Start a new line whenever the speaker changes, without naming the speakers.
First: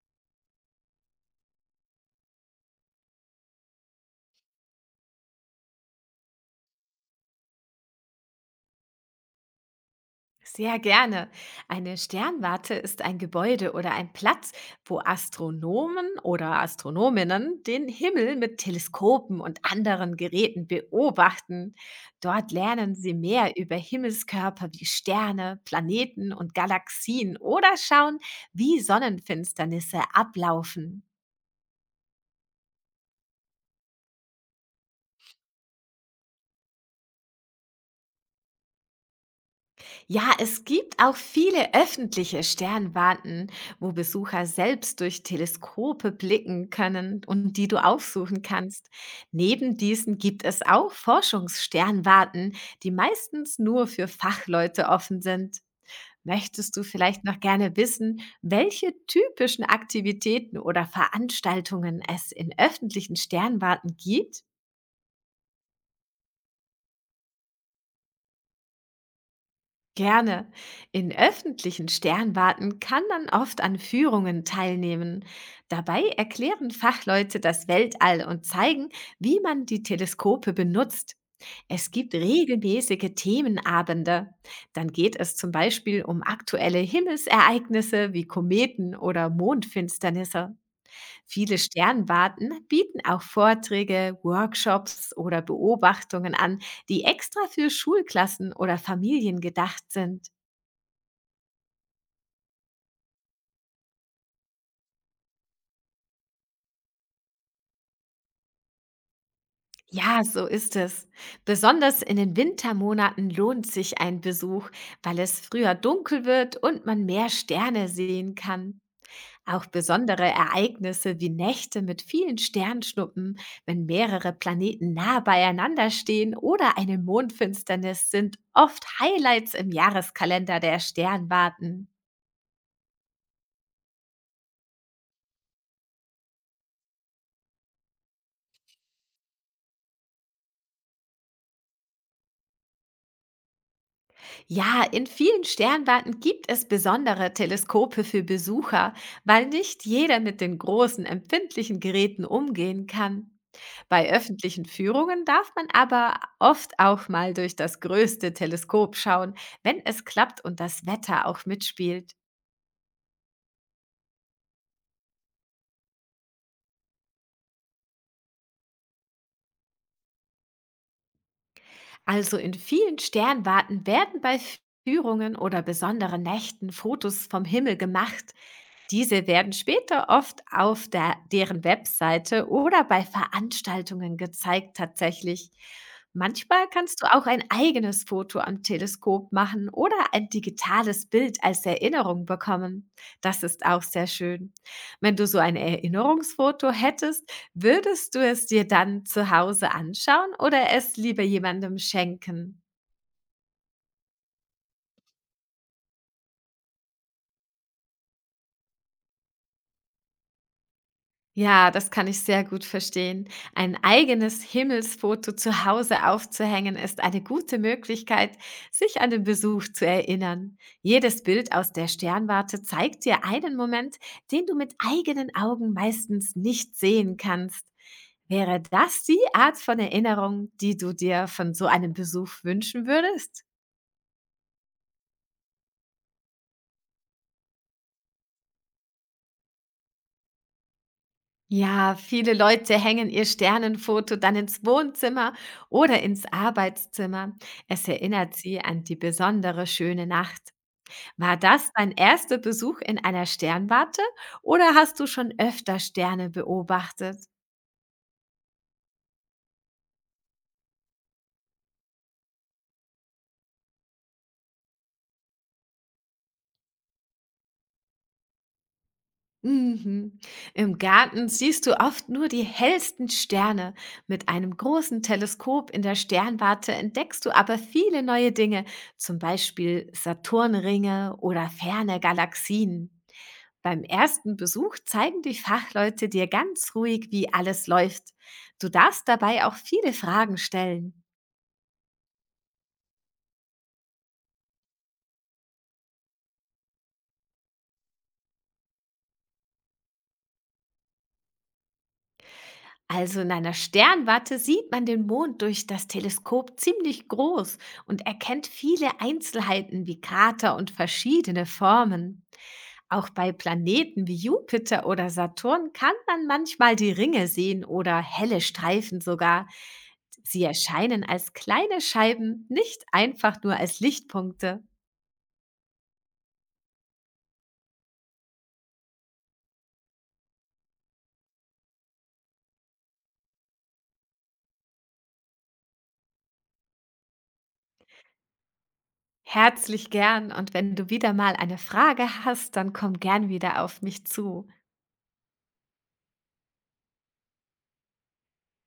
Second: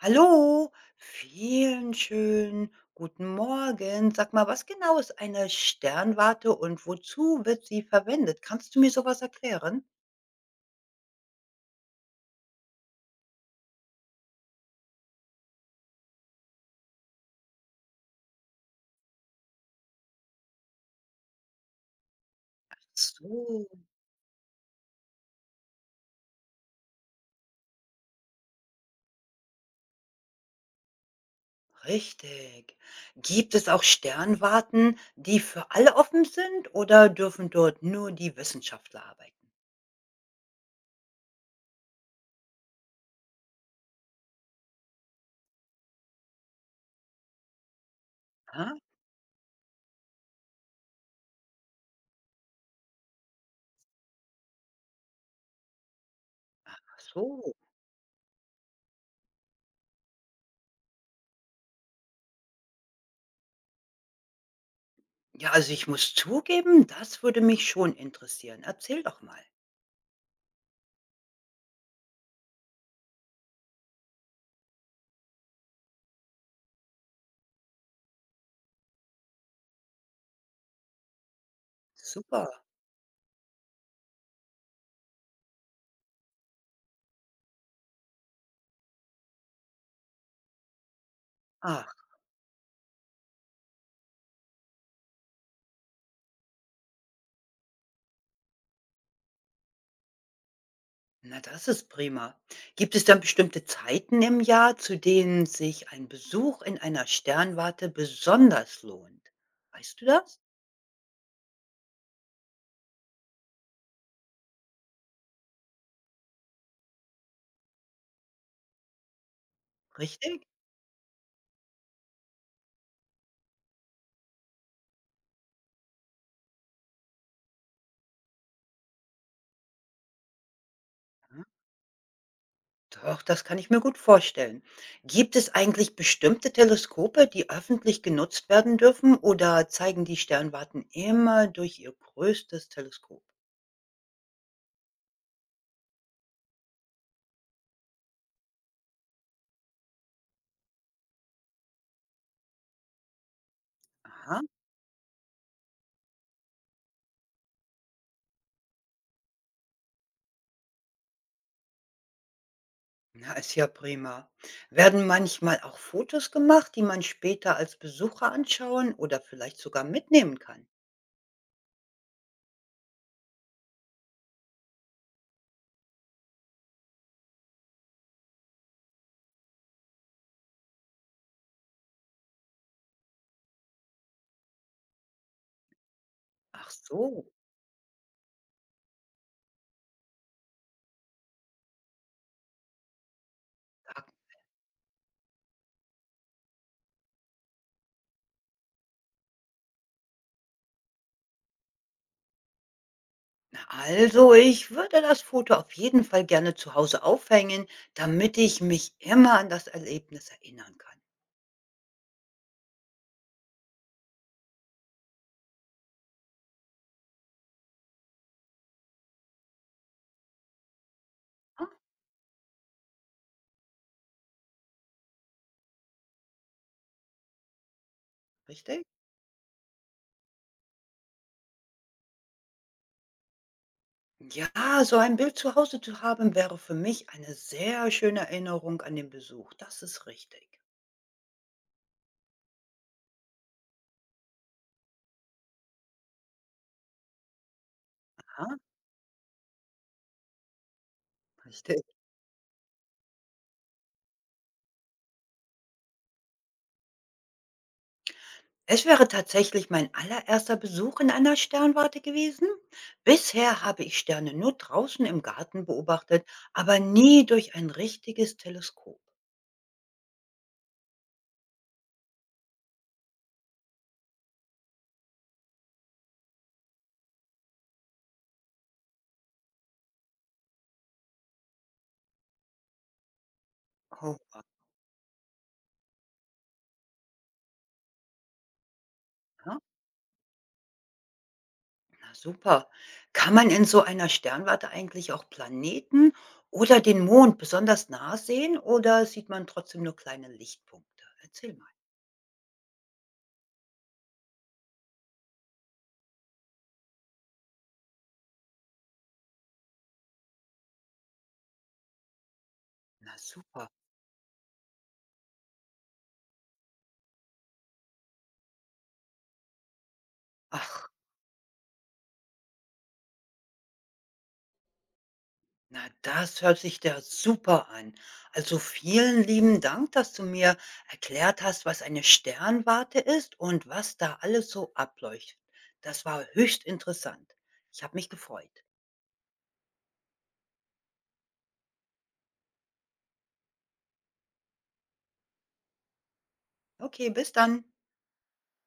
Hallo, vielen schönen guten Morgen. Sag mal, was genau ist eine Sternwarte und wozu wird sie verwendet? Kannst du mir sowas erklären?
Sehr gerne. Eine Sternwarte ist ein Gebäude oder ein Platz, wo Astronomen oder Astronominnen den Himmel mit Teleskopen und anderen Geräten beobachten. Dort lernen sie
So,
mehr über Himmelskörper wie Sterne, Planeten und Galaxien oder schauen, wie Sonnenfinsternisse ablaufen.
richtig. Gibt es auch Sternwarten, die für alle offen sind oder dürfen dort nur die Wissenschaftler arbeiten?
Ja, es gibt auch viele öffentliche Sternwarten, wo Besucher selbst durch Teleskope blicken können und die du aufsuchen
Ah,
kannst. Neben diesen gibt es auch Forschungssternwarten, die meistens nur für Fachleute offen sind. Möchtest du
ach
vielleicht noch
so.
gerne wissen, welche typischen Aktivitäten oder Veranstaltungen es in öffentlichen Sternwarten gibt?
Ja, also ich muss zugeben, das würde mich schon interessieren. Erzähl doch mal.
Gerne. In öffentlichen Sternwarten kann man oft an Führungen teilnehmen. Dabei erklären Fachleute das Weltall und zeigen, wie man die Teleskope benutzt. Es gibt
Super.
regelmäßige Themenabende. Dann geht es zum Beispiel um aktuelle Himmelsereignisse wie Kometen oder Mondfinsternisse. Viele
Ah.
Sternwarten bieten auch Vorträge, Workshops oder Beobachtungen an, die extra für Schulklassen oder Familien gedacht sind.
Na, das ist prima. Gibt es dann bestimmte Zeiten im Jahr, zu denen sich ein Besuch in einer Sternwarte besonders lohnt? Weißt du
Ja,
das?
so ist es. Besonders in den Wintermonaten lohnt sich ein Besuch, weil es früher dunkel wird und man mehr Sterne sehen kann. Auch besondere
Richtig?
Ereignisse wie Nächte mit vielen Sternschnuppen, wenn mehrere Planeten nah beieinander stehen oder eine Mondfinsternis, sind oft Highlights im Jahreskalender der
Ja.
Sternwarten.
Doch, das kann ich mir gut vorstellen. Gibt es eigentlich bestimmte Teleskope, die öffentlich genutzt werden dürfen, oder zeigen die Sternwarten immer durch ihr größtes Teleskop?
Ja, in vielen Sternwarten gibt es besondere Teleskope für Besucher, weil nicht jeder mit den großen empfindlichen Geräten umgehen kann. Bei
Aha,
öffentlichen Führungen darf man aber oft auch mal durch das größte Teleskop schauen, wenn es klappt und das Wetter auch mitspielt.
na, ist ja prima. Werden manchmal auch Fotos gemacht, die man später als Besucher anschauen oder vielleicht sogar mitnehmen kann?
Also in vielen Sternwarten werden bei Führungen oder besonderen Nächten Fotos vom Himmel gemacht. Diese werden später oft auf deren Webseite oder bei Veranstaltungen gezeigt, tatsächlich. Manchmal
Ach
kannst du auch
so.
ein eigenes Foto am Teleskop machen oder ein digitales Bild als Erinnerung bekommen. Das ist auch
Ja.
sehr schön. Wenn du so ein Erinnerungsfoto hättest, würdest du es dir dann zu Hause anschauen oder es lieber jemandem schenken?
Na, also, ich würde das Foto auf jeden Fall gerne zu Hause aufhängen, damit ich mich immer an das Erlebnis erinnern kann.
Ja, das kann ich sehr gut verstehen. Ein eigenes Himmelsfoto zu Hause aufzuhängen, ist eine gute Möglichkeit, sich an den Besuch zu erinnern. Jedes Bild
Ne,
aus der Sternwarte zeigt dir einen Moment, den du mit eigenen Augen meistens nicht sehen kannst. Wäre
richtig?
das die Art von Erinnerung, die du dir von so einem Besuch wünschen würdest?
Ja, so ein Bild zu Hause zu haben, wäre für mich eine sehr schöne Erinnerung an den Besuch. Das ist richtig.
Ja, viele Leute hängen ihr Sternenfoto dann ins Wohnzimmer oder ins Arbeitszimmer. Es erinnert
Aha,
sie an die besondere schöne Nacht. War das
richtig.
dein erster Besuch in einer Sternwarte oder hast du schon öfter Sterne beobachtet?
Es wäre tatsächlich mein allererster Besuch in einer Sternwarte gewesen. Bisher habe ich Sterne nur draußen im Garten beobachtet, aber nie durch ein richtiges Teleskop.
Mhm. Im Garten siehst du oft nur die hellsten Sterne. Mit einem großen Teleskop in der Sternwarte entdeckst du aber viele neue Dinge, zum Beispiel Saturnringe oder ferne Galaxien. Beim
Oh,
ersten Besuch zeigen die Fachleute dir ganz ruhig, wie alles läuft. Du darfst dabei auch
aha.
viele Fragen stellen.
Na super. Kann man in so einer Sternwarte eigentlich auch Planeten oder den Mond besonders nah sehen oder sieht man trotzdem nur kleine Lichtpunkte? Erzähl mal.
Also in einer Sternwarte sieht man den Mond durch das Teleskop ziemlich groß und erkennt viele Einzelheiten wie Krater und verschiedene Formen. Auch
Na
bei
super.
Planeten wie Jupiter oder Saturn kann man manchmal die Ringe sehen oder helle Streifen sogar. Sie
Ach,
erscheinen als kleine Scheiben, nicht einfach nur als Lichtpunkte.
na das hört sich ja super an. Also vielen lieben Dank, dass du mir erklärt hast, was eine Sternwarte ist und was da alles so ableuchtet. Das war höchst interessant. Ich habe mich gefreut.
Herzlich gern, und wenn du wieder mal eine Frage hast, dann komm gern wieder auf mich zu.
Okay, bis dann.